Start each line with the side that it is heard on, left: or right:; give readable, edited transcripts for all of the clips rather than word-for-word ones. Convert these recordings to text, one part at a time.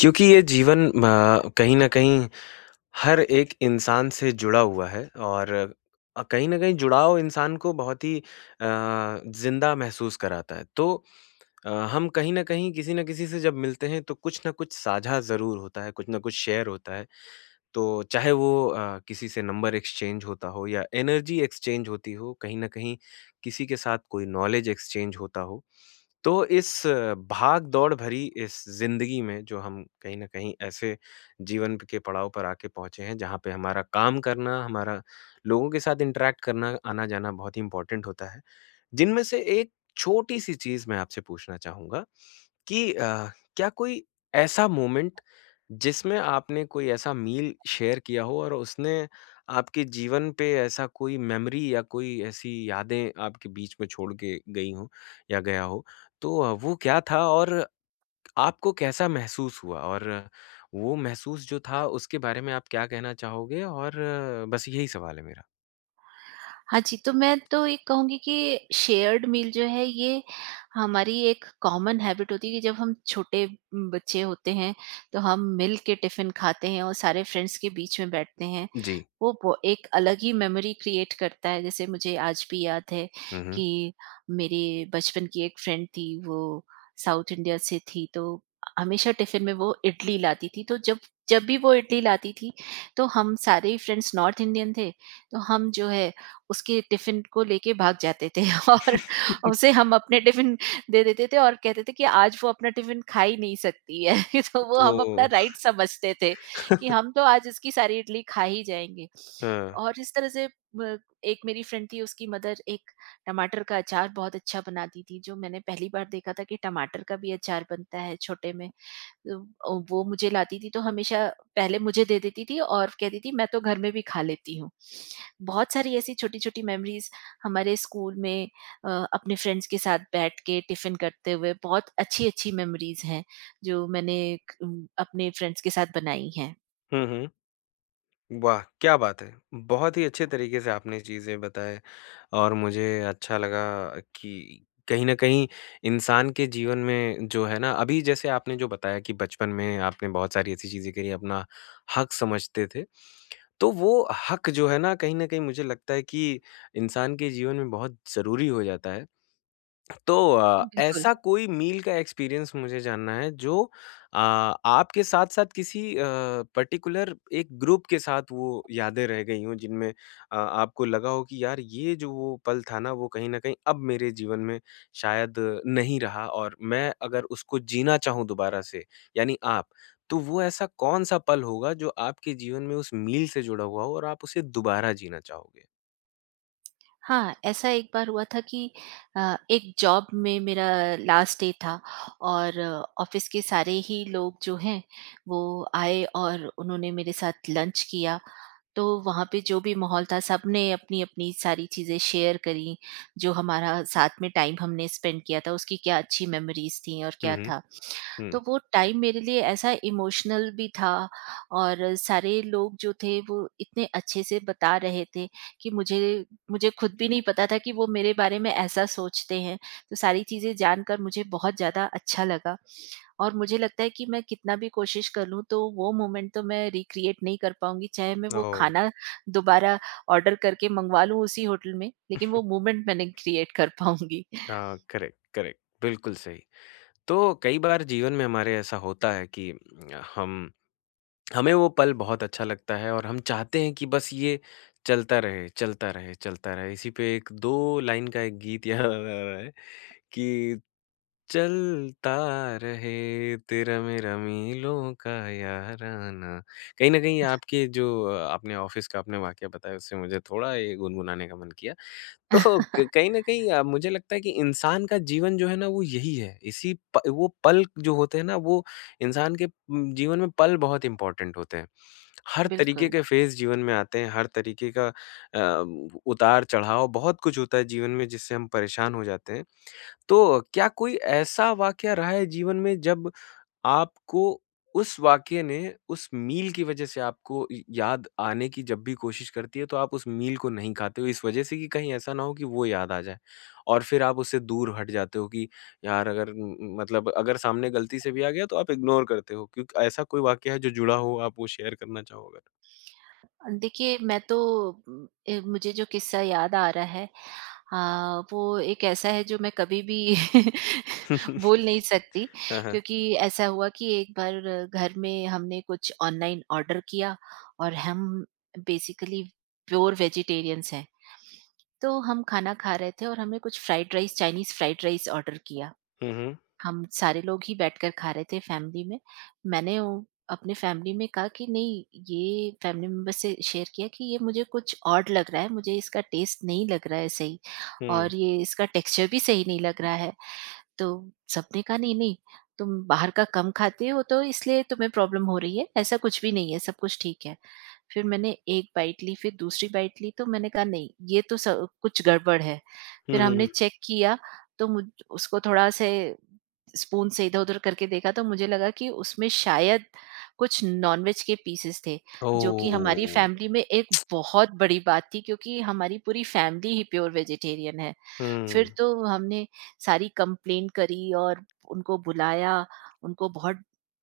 left: क्योंकि ये जीवन कहीं न कहीं हर एक इंसान से जुड़ा हुआ है और कहीं न कहीं जुड़ाव इंसान को बहुत ही ज़िंदा महसूस कराता है। तो हम कहीं न कहीं किसी न किसी से जब मिलते हैं तो कुछ न कुछ साझा ज़रूर होता है, कुछ न कुछ शेयर होता है। तो चाहे वो किसी से नंबर एक्सचेंज होता हो या एनर्जी एक्सचेंज होती हो, कहीं न कहीं किसी के साथ कोई नॉलेज एक्सचेंज होता हो। तो इस भाग-दौड़ भरी इस ज़िंदगी में जो हम कहीं न कहीं ऐसे जीवन के पड़ाव पर आके पहुँचे हैं जहाँ पे हमारा काम करना, हमारा लोगों के साथ इंटरैक्ट करना, आना-जाना बहुत ही इम्पोर्टेंट होता है। जिनमें से एक छोटी-सी चीज़ मैं आपसे पूछना चाहूँगा कि क्या कोई ऐसा मोमेंट जिसमें आपने कोई ऐसा मील शेयर किया हो और उसने आपके जीवन पे ऐसा कोई मेमोरी या कोई ऐसी यादें आपके बीच में छोड़ के गई हो या गया हो तो वो क्या था और आपको कैसा महसूस हुआ? और वो महसूस जो था उसके बारे में आप क्या कहना चाहोगे? और बस यही सवाल है मेरा।
right: हाँ जी, तो मैं तो ये कहूँगी कि शेयर्ड मील जो है ये हमारी एक कॉमन हैबिट होती है कि जब हम छोटे बच्चे होते हैं, तो हम मिल के टिफ़िन खाते हैं और सारे फ्रेंड्स के बीच में बैठते हैं।
left: जी।
right: वो एक अलग ही मेमोरी क्रिएट करता है। जैसे मुझे आज भी याद है
left: हुँ, हुँ।
right: कि मेरे बचपन की एक फ्रेंड थी, वो साउथ इंडिया से थी, तो हमेशा टिफिन में वो इडली लाती थी। तो जब जब भी वो इडली लाती थी, तो हम सारे ही फ्रेंड्स नॉर्थ इंडियन थे, तो हम जो है उसके टिफिन को लेके भाग जाते थे और उसे हम अपने टिफिन दे देते थे और कहते थे कि आज वो अपना टिफिन खा ही नहीं सकती है। तो वो हम अपना
left: तो
right: राइट समझते थे कि हम तो आज इसकी सारी इडली खा ही जाएँगे।
left: हाँ।
right: और इस तरह से ब एक मेरी फ्रेंड थी, उसकी मदर एक टमाटर का अचार बहुत अच्छा बनाती थी, जो मैंने पहली बार देखा था कि टमाटर का भी अचार बनता है, छोटे में। तो वो मुझे लाती थी तो हमेशा पहले मुझे दे देती थी और कहती थी, मैं तो घर में भी खा लेती हूँ। बहुत सारी ऐसी छोटी-छोटी मेमोरीज़ हमारे स्कूल में अपने फ्रेंड्स के साथ बैठ के टिफ़िन करते हुए बहुत अच्छी-अच्छी मेमोरीज़ हैं, जो मैंने अपने फ्रेंड्स के साथ बनाई हैं।
left: हुँ, हुँ। वाह! क्या बात है! बहुत ही अच्छे तरीके से आपने चीज़ें बताएँ और मुझे अच्छा लगा कि कहीं न कहीं इंसान के जीवन में जो है ना अभी जैसे आपने जो बताया कि बचपन में आपने बहुत सारी ऐसी चीज़ें करी, अपना हक समझते थे। तो वो हक जो है ना, कहीं न कहीं मुझे लगता है कि इंसान के जीवन में बहुत ज़रूरी हो जाता है। तो
right: बिल्कुल।
left: ऐसा कोई मील का एक्सपीरियंस मुझे जानना है जो आपके साथ-साथ किसी पर्टिकुलर एक ग्रुप के साथ वो यादें रह गई हों जिनमें आपको लगा हो कि यार ये जो वो पल था ना वो कहीं न कहीं अब मेरे जीवन में शायद नहीं रहा और मैं अगर उसको जीना चाहूँ दोबारा से यानी आप, तो वो ऐसा कौन-सा पल होगा जो आपके जीवन में उस मील से जुड़ा हुआ हो और आप उसे दोबारा जीना चाहोगे?
right: हाँ, ऐसा एक बार हुआ था कि एक जॉब में मेरा लास्ट डे था और ऑफ़िस के सारे ही लोग जो हैं, वो आए और उन्होंने मेरे साथ लंच किया। तो वहाँ पे जो भी माहौल था, सबने अपनी-अपनी सारी चीज़ें शेयर करी, जो हमारा साथ में टाइम हमने स्पेंड किया था उसकी क्या अच्छी मेमोरीज़ थी और
left: हुँ,
right: क्या
left: हुँ।
right: था।
left: हुँ।
right: तो वो टाइम मेरे लिए ऐसा इमोशनल भी था और सारे लोग जो थे वो इतने अच्छे से बता रहे थे कि मुझे मुझे खुद भी नहीं पता था कि वो मेरे बारे में ऐसा सोचते हैं। तो सारी चीज़ें जानकर मुझे बहुत ज़्यादा अच्छा लगा और मुझे लगता है कि मैं कितना भी कोशिश कर लूँ तो वो मोमेंट तो मैं रिक्रिएट नहीं कर पाऊँगी, चाहे मैं वो
left: ओह!
right: खाना दोबारा ऑर्डर करके मँगवा लूँ उसी होटल में, लेकिन वो मोमेंट मैं नहीं क्रिएट कर पाऊँगी।
left: हाँ, करेक्ट, करेक्ट। बिल्कुल सही। तो कई बार जीवन में हमारे ऐसा होता है कि हम हमें वो पल बहुत अच्छा लगता है और हम चाहते हैं कि बस ये चलता रहे, चलता रहे, चलता रहे। इसी पे एक दो लाइन का एक गीत याद आ रहा है कि चलता रहे तेरा मेरा मीलों का याराना। कहीं न कहीं आपके जो आपने ऑफ़िस का आपने वाकया बताया उससे मुझे थोड़ा ये गुनगुनाने का मन किया। तो क कहीं न कहीं मुझे लगता है कि इंसान का जीवन जो है ना वो यही है। इसी प वो पल जो होते हैं ना वो इंसान के जीवन में पल बहुत इम्पोर्टेंट होते हैं। हर तरीके
right: बिल्कुल।
left: के फ़ेज़ जीवन में आते हैं, हर तरीके का उतार-चढ़ाव बहुत कुछ होता है जीवन में जिससे हम परेशान हो जाते हैं। तो क्या कोई ऐसा वाक़या रहा है जीवन में जब आपको उस वाक़ये ने उस मील की वज़ह से आपको य याद आने की जब भी कोशिश करती है, तो आप उस मील को नहीं खाते हो इस वज़ह से कि कहीं ऐसा ना हो कि वो याद आ जाए। और फिर आप उससे दूर हट जाते हो कि यार अगर म म मतलब अगर सामने गलती से भी आ गया तो आप इग्नोर करते हो क्योंकि ऐसा कोई वाक़या है जो जुड़ा हो आप वो शेयर करना चाहो अगर?
right: देखिए, मैं तो मुझे जो किस्सा याद आ रहा है वो एक ऐसा है जो मैं कभी भी बोल नहीं सकती,
left: हाँ, हाँ।
right: क्योंकि ऐसा हुआ कि एक बार घर में हमने कुछ ऑनलाइन ऑर्डर किया और हम बेसिकली प्योर वेजिटेरियंस हैं। तो हम खाना खा रहे थे और हमने कुछ fried rice, Chinese fried rice order किया।
left: हुँ, हुँ।
right: हम सारे लोग ही बैठकर खा रहे थे फैमिली में। मैंने वो अपने फैमिली में कहा कि नहीं, ये फैमिली मेंबर से शेयर किया कि ये मुझे कुछ ऑड लग रहा है, मुझे इसका टेस्ट नहीं लग रहा है सही
left: हुँ।
right: और ये इसका टेक्सचर भी सही नहीं लग रहा है। तो सबने कहा, नहीं-नहीं, तुम बाहर का कम खाते हो तो इसलिए तुम्हें प्रॉब्लम हो रही है, ऐसा कुछ भी नहीं है, सब कुछ ठीक है। फिर मैंने एक बाइट ली, फिर दूसरी बाइट ली, तो मैंने कहा, नहीं, ये तो स कुछ गड़बड़ है।
left: हुँ,
right: फिर
left: हुँ,
right: हमने
left: हुँ।
right: चेक किया, तो मुझ उसको थोड़ा से स्पून से इधर-उधर करके देखा तो मुझे लगा कि उसमें शायद कुछ नॉनवेज के पीसेस थे, जो कि हमारी
left: ओह!
right: फैमिली में एक बहुत बड़ी बात थी, क्योंकि हमारी पूरी फैमिली ही प्योर वेजिटेरियन है। फिर
left: हुँ।
right: तो हमने सारी कंप्लेंट करी और उनको बुलाया, उनको बहुत,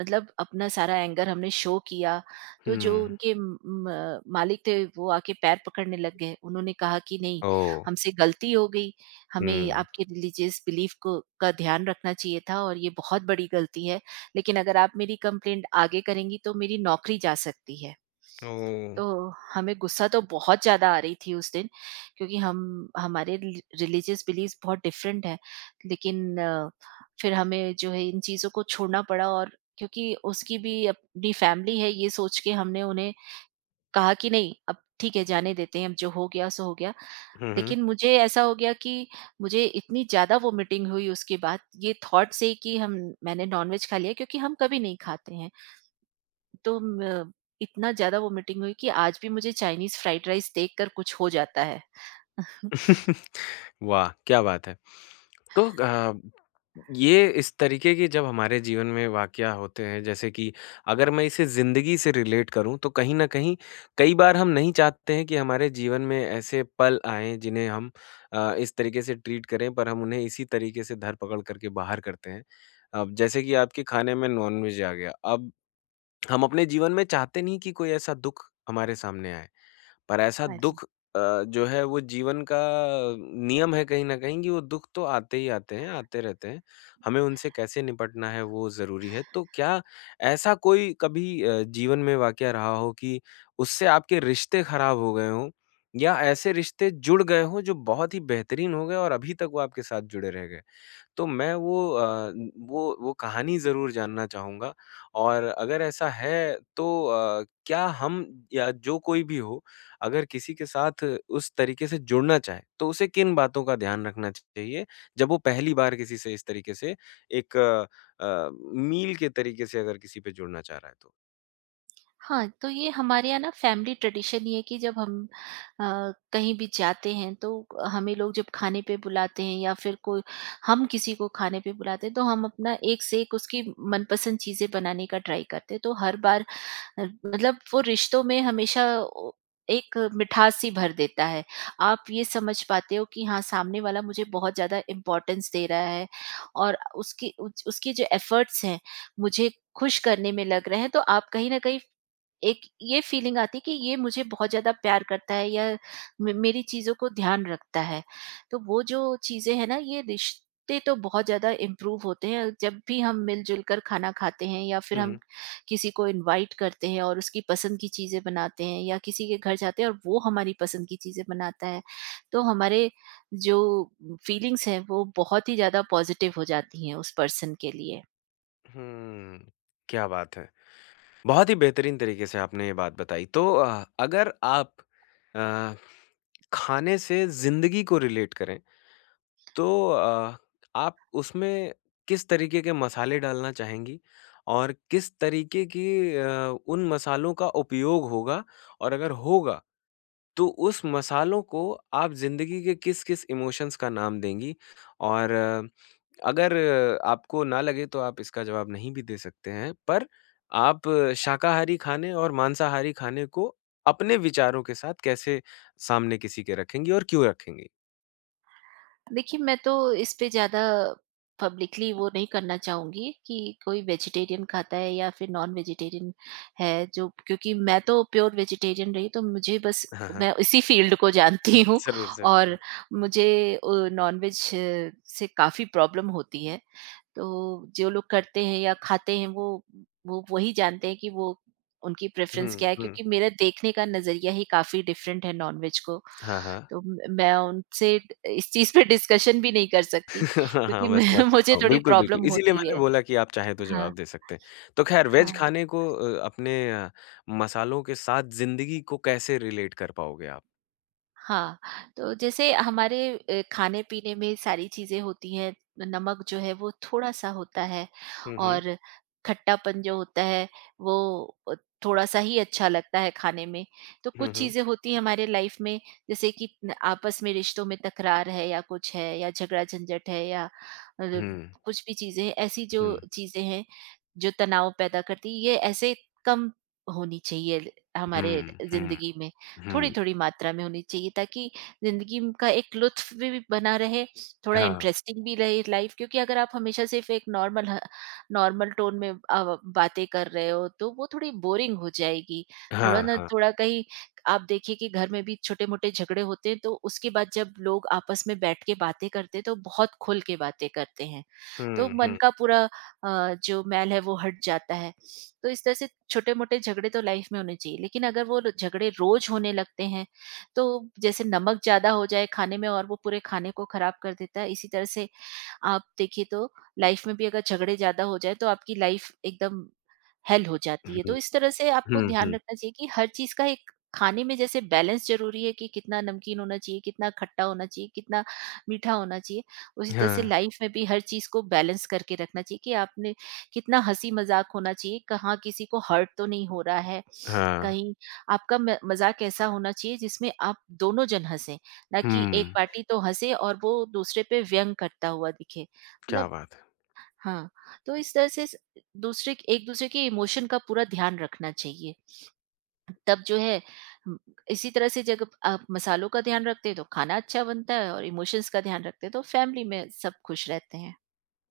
right: मतलब अपना सारा एंगर हमने शो किया।
left: हुँ।
right: तो जो उनके म मालिक थे वो आके पैर पकड़ने लग गए। उन्होंने कहा कि नहीं,
left: ओह!
right: हमसे गलती हो गई, हमें
left: हुँ।
right: आपके रिलीजियस बिलीफ को का ध्यान रखना चाहिए था और ये बहुत बड़ी गलती है। लेकिन अगर आप मेरी कंप्लेंट आगे करेंगी तो मेरी नौकरी जा सकती है।
left: ओह!
right: तो हमें गुस्सा तो बहुत ज़्यादा आ रही थी उस दिन, क्योंकि हम हमारे रिलीजियस बिलीव्स बहुत डिफरेंट है, लेकिन फिर हमें जो है इन चीज़ों को छोड़ना पड़ा। और क्योंकि उसकी भी अपनी फैमिली है, ये सोच के हमने उन्हें कहा कि नहीं, अब ठीक है, जाने देते हैं, अब जो हो गया सो हो गया।
left: हुँ, हुँ।
right: लेकिन मुझे ऐसा हो गया कि मुझे इतनी ज़्यादा वोमिटिंग हुई उसके बाद, ये थॉट से कि हम मैंने नॉनवेज खा लिया, क्योंकि हम कभी नहीं खाते हैं। तो म इतना ज़्यादा वोमिटिंग हुई कि आज भी मुझे चाइनीज़ फ्राइड राइस देखकर कुछ हो जाता है।
left: वाह! क्या बात है। तो ये इस तरीके के जब हमारे जीवन में वाक़या होते हैं, जैसे कि अगर मैं इसे ज़िंदगी से रिलेट करूँ, तो कहीं न कहीं कई बार हम नहीं चाहते हैं कि हमारे जीवन में ऐसे पल आएँ, जिन्हें हम इस तरीके से ट्रीट करें, पर हम उन्हें इसी तरीके से धर पकड़ करके बाहर करते हैं। अब जैसे कि आपके खाने में नॉन-वेज आ गया, अब हम अपने जीवन में चाहते नहीं कि कोई ऐसा दुःख हमारे सामने आए। पर ऐसा
right: हाँ जी।
left: दुःख जो है वो जीवन का नियम है कहीं न कहीं कि वो दुःख तो आते ही आते हैं, आते रहते हैं। हमें उनसे कैसे निपटना है वो ज़रूरी है। तो क्या ऐसा कोई कभी जीवन में वाक़या रहा हो कि उससे आपके रिश्ते ख़राब हो गए हों या ऐसे रिश्ते जुड़ गए हों जो बहुत ही बेहतरीन हो गए और अभी तक वो आपके साथ जुड़े रह गए? तो मैं वो वो कहानी ज़रूर जानना चाहूँगा और अगर ऐसा है तो क्या हम या जो कोई भी हो, अगर किसी के साथ उस तरीके से जुड़ना चाहे, तो उसे किन बातों का ध्यान रखना चाहिए, जब वो पहली बार किसी से इस तरीके से एक अ, मील के तरीके से अगर किसी पे जुड़ना चाह रहा है तो?
right: हाँ, तो ये हमारे यहाँ ना फैमिली ट्रेडिशन ये है कि जब हम कहीं भी जाते हैं तो हमें लोग जब खाने पे बुलाते हैं या फिर कोई, हम किसी को खाने पे बुलाते हैं, तो हम अपना एक से एक उसकी मनपसंद चीज़ें बनाने का ट्राई करते हैं। तो हर बार मतलब वो रिश्तों में हमेशा ओ एक मिठास सी भर देता है। आप ये समझ पाते हो कि हाँ, सामने वाला मुझे बहुत ज़्यादा इम्पोर्टेंस दे रहा है और उसकी उच उसके जो एफ़र्ट्स हैं, मुझे खुश करने में लग रहे हैं, तो आप कहीं न कहीं एक ये फीलिंग आती है कि ये मुझे बहुत ज़्यादा प्यार करता है या मे मेरी चीज़ों को ध्यान रखता है। तो वो जो चीज़ें हैं ना, ये रिश्ते तो बहुत ज़्यादा इम्प्रूव होते हैं। जब भी हम मिल-जुल कर खाना खाते हैं या फिर
left: हुँ,
right: हम
left: हुँ।
right: किसी को इनवाइट करते हैं और उसकी पसंद की चीज़ें बनाते हैं, या किसी के घर जाते हैं और वो हमारी पसंद की चीज़ें बनाता है, तो हमारे जो फीलिंग्स हैं वो बहुत ही ज़्यादा पॉज़िटिव हो जाती हैं उस पर्सन के लिए।
left: हुँ, क्या बात है! बहुत ही बेहतरीन तरीके से आपने ये बात बताई। तो अगर आप अ, खाने से ज़िंदगी को रिलेट करें, तो आप उसमें किस तरीके के मसाले डालना चाहेंगी? और किस तरीके की उन मसालों का उपयोग होगा? और अगर होगा, तो उस मसालों को आप ज़िंदगी के किस-किस इमोशंस का नाम देंगी? और अगर आपको ना लगे तो आप इसका जवाब नहीं भी दे सकते हैं, पर आप शाकाहारी खाने और मांसाहारी खाने को अपने विचारों के साथ कैसे सामने किसी के रखेंगी और क्यों रखेंगी?
right: देखिए, मैं तो इस पे ज़्यादा पब्लिकली वो नहीं करना चाहूँगी कि कोई वेजिटेरियन खाता है या फिर नॉन वेजिटेरियन है, जो क्योंकि मैं तो प्योर वेजिटेरियन रही, तो मुझे बस,
left: हाँ, हाँ।
right: मैं इसी फ़ील्ड को जानती हूँ
left: ज़रूर, ज़रूर,
right: और
left: ज़रूर।
right: मुझे नॉन-वेज से काफ़ी प्रॉब्लम होती है। तो जो लोग करते हैं या खाते हैं, वो वही जानते हैं कि वो, उनकी प्रेफ़रेंस
left: हुँ,
right: क्या है,
left: हुँ।
right: क्योंकि मेरा देखने का नज़रिया ही काफ़ी डिफ़रेंट है नॉनवेज को।
left: हाँ, हाँ।
right: तो म मैं उनसे इस चीज़ पे डिस्कशन भी नहीं कर सकती,
left: हाँ, हाँ,
right: क्योंकि
left: मैं
right: मैं
left: समझ
right: मुझे
left: सकता हूँ।
right: थोड़ी
left: बिल्कुल, बिल्कुल।
right: प्रॉब्लम
left: इसीलिए
right: होती
left: मैंने
right: है।
left: बोला कि आप चाहें तो
right: हाँ,
left: जवाब दे सकते हैं। तो ख़ैर वेज
right: हाँ।
left: खाने को अपने मसालों के साथ ज़िंदगी को कैसे रिलेट कर पाओगे आप?
right: हाँ, तो जैसे हमारे खाने-पीने में सारी चीज़ें होती हैं, नमक जो है वो थोड़ा-सा होता है
left: हुँ, हुँ।
right: और खट्टापन जो होता है वो अ, थोड़ा-सा ही अच्छा लगता है खाने में। तो कुछ
left: हुँ, हुँ।
right: चीज़ें होती हैं हमारे लाइफ में, जैसे कि न आपस में रिश्तों में तकरार है, या कुछ है, या झगड़ा-झंझट है, या
left: हुँ,
right: कुछ भी चीज़ें ऐसी, जो
left: हुँ,
right: चीज़ें हैं, जो तनाव पैदा करती है, ये ऐसे कम होनी चाहिए ल हमारे
left: हुँ, हुँ,
right: ज़िंदगी में।
left: हुँ, हुँ।
right: थोड़ी-थोड़ी मात्रा में होनी चाहिए ताकि ज़िंदगी म का एक लुत्फ़ भी बना रहे, थोड़ा
left: हाँ।
right: इंटरेस्टिंग भी रहे लाइफ़, क्योंकि अगर आप हमेशा सिर्फ़ एक नॉर्मल टोन में बातें कर रहे हो तो वो थोड़ी बोरिंग हो जाएगी। थोड़ा
left: हाँ,
right: ना
left: हाँ।
right: थोड़ा कहीं, आप देखिए कि घर में भी छोटे-मोटे झगड़े होते हैं तो उसके बाद जब लोग आपस में बैठ के बातें करते हैं तो बहुत खुल के बातें करते हैं। तो
left: हुँ,
right: मन
left: हुँ,
right: का पूरा जो मैल है वो हट जाता है। तो इस तरह से छोटे-मोटे झगड़े तो लाइफ में होने चाहिए, लेकिन अगर वो झगड़े रोज़ होने लगते हैं, तो जैसे नमक ज़्यादा हो जाए खाने में और वो पूरे खाने को खराब कर देता है, इसी तरह से आप देखिए तो लाइफ में भी अगर झगड़े ज़्यादा हो जाएँ तो आपकी लाइफ एकदम हेल हो जाती है।
left: हुँ,
right: तो इस तरह से आपको
left: हुँ,
right: ध्यान
left: हुँ।
right: रखना चाहिए कि हर चीज़ का एक खाने में जैसे बैलेंस ज़रूरी है कि कितना नमकीन होना चाहिए, कितना खट्टा होना चाहिए, कितना मीठा होना चाहिए। उसी तरह से
left: हाँ,
right: लाइफ में भी हर चीज़ को बैलेंस करके रखना चाहिए कि आपने, कितना हँसी-मज़ाक होना चाहिए, कहाँ किसी को हर्ट तो नहीं हो रहा है,
left: हाँ।
right: कहीं आपका म मज़ाक ऐसा होना चाहिए जिसमें आप दोनों जन हँसें। ना कि एक
left: हुँ,
right: पार्टी तो हँसे और वो दूसरे पे व्यंग करता हुआ दिखे।
left: क्या
right: मतलब
left: बात है!
right: हाँ, तो इस तरह से स दूसरे क एक-दूसरे के इमोशन का पूरा ध्यान रखना चाहिए। तब जो है, उम, इसी तरह से जब आप मसालों का ध्यान रखते हैं तो खाना अच्छा बनता है और इमोशंस का ध्यान रखते हैं तो फैमिली में सब खुश रहते हैं।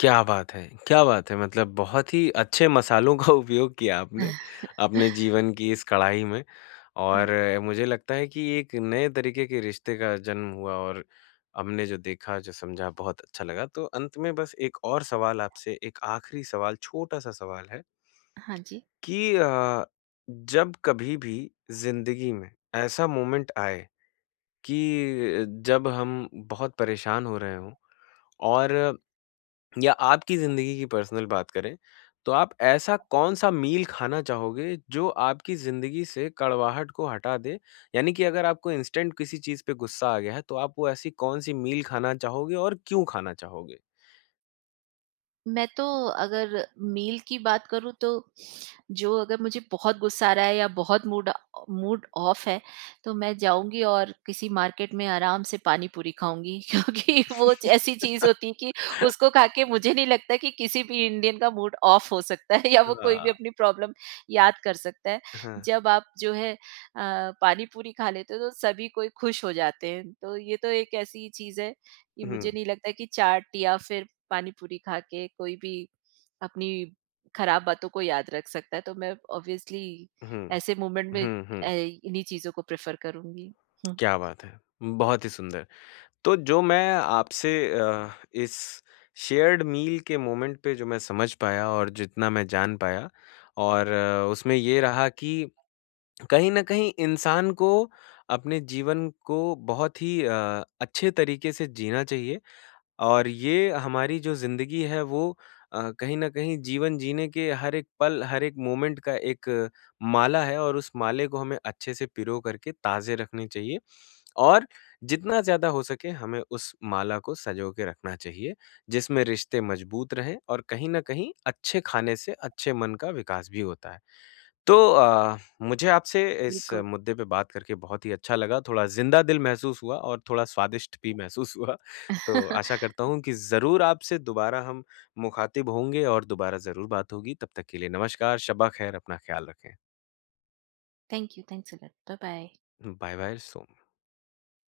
left: क्या बात है! क्या बात है! मतलब बहुत ही अच्छे मसालों का उपयोग किया आपने, अपने जीवन की इस कढ़ाई में और मुझे लगता है कि एक नए तरीके के रिश्ते का जन्म हुआ और हमने जो देखा, जो समझा बहुत अच्छा लगा। तो अंत में बस एक और सवाल आपसे, एक आखिरी सवाल, छोटा-सा सवाल है
right: हाँ जी।
left: कि जब कभी भी ज़िंदगी में ऐसा मोमेंट आए कि जब हम बहुत परेशान हो रहे हों और या आपकी ज़िंदगी की पर्सनल बात करें, तो आप ऐसा कौन-सा मील खाना चाहोगे जो आपकी ज़िंदगी से कड़वाहट को हटा दे? यानी कि अगर आपको इंस्टेंट किसी चीज़ पे गुस्सा आ गया है, तो आप वो ऐसी कौन-सी मील खाना चाहोगे और क्यों खाना चाहोगे?
right: मैं तो अगर मील की बात करूँ तो, जो अगर मुझे बहुत गुस्सा आ रहा है या बहुत मूड मूड ऑफ है, तो मैं जाऊँगी और किसी मार्केट में आराम से पानी पूरी खाऊँगी, क्योंकि वो ऐसी चीज़ होती है कि उसको खा के मुझे नहीं लगता कि किसी भी इंडियन का मूड ऑफ हो सकता है या वो कोई भी
left: हाँ।
right: अपनी प्रॉब्लम याद कर सकता है।
left: हाँ।
right: जब आप जो है पानी पूरी खा लेते हो तो सभी कोई खुश हो जाते हैं। तो ये तो एक ऐसी चीज़ है कि मुझे
left: हुँ,
right: नहीं लगता कि चाट या फिर पानी पूरी खा के कोई भी अपनी खराब बातों को याद रख सकता है। तो मैं ऑब्वियसली
left: हुँ,
right: ऐसे मोमेंट
left: हुँ,
right: में
left: हुँ, हुँ।
right: इन्हीं चीजों को प्रेफर करूंगी। हम्म,
left: क्या बात है! बहुत ही सुंदर। तो जो मैं आपसे इस शेयर्ड मील के मोमेंट पे जो मैं समझ पाया और जितना मैं जान पाया और उसमें ये रहा कि कहीं न कहीं इंसान को अपने जीवन को बहुत ही अच्छे तरीके से जीना चाहिए और ये हमारी जो ज़िंदगी है वो कहीं न कहीं जीवन जीने के हर एक पल, हर एक मोमेंट का एक माला है और उस माले को हमें अच्छे से पिरो करके ताज़े रखने चाहिए। और जितना ज़्यादा हो सके हमें उस माला को सँजो के रखना चाहिए, जिसमें रिश्ते मज़बूत रहें और कहीं न कहीं अच्छे खाने से अच्छे मन का विकास भी होता है। तो मुझे आपसे इस
right: बिल्कुल।
left: मुद्दे पे बात करके बहुत ही अच्छा लगा। थोड़ा ज़िंदा दिल महसूस हुआ और थोड़ा स्वादिष्ट भी महसूस हुआ। तो आशा करता हूँ कि ज़रूर आपसे दोबारा हम मुख़ातिब होंगे और दोबारा ज़रूर बात होगी। तब तक के लिए नमस्कार, शब्बा ख़ैर, अपना ख़्याल रखें।
right: Thank you, thanks a lot, bye bye.
left: Bye bye, so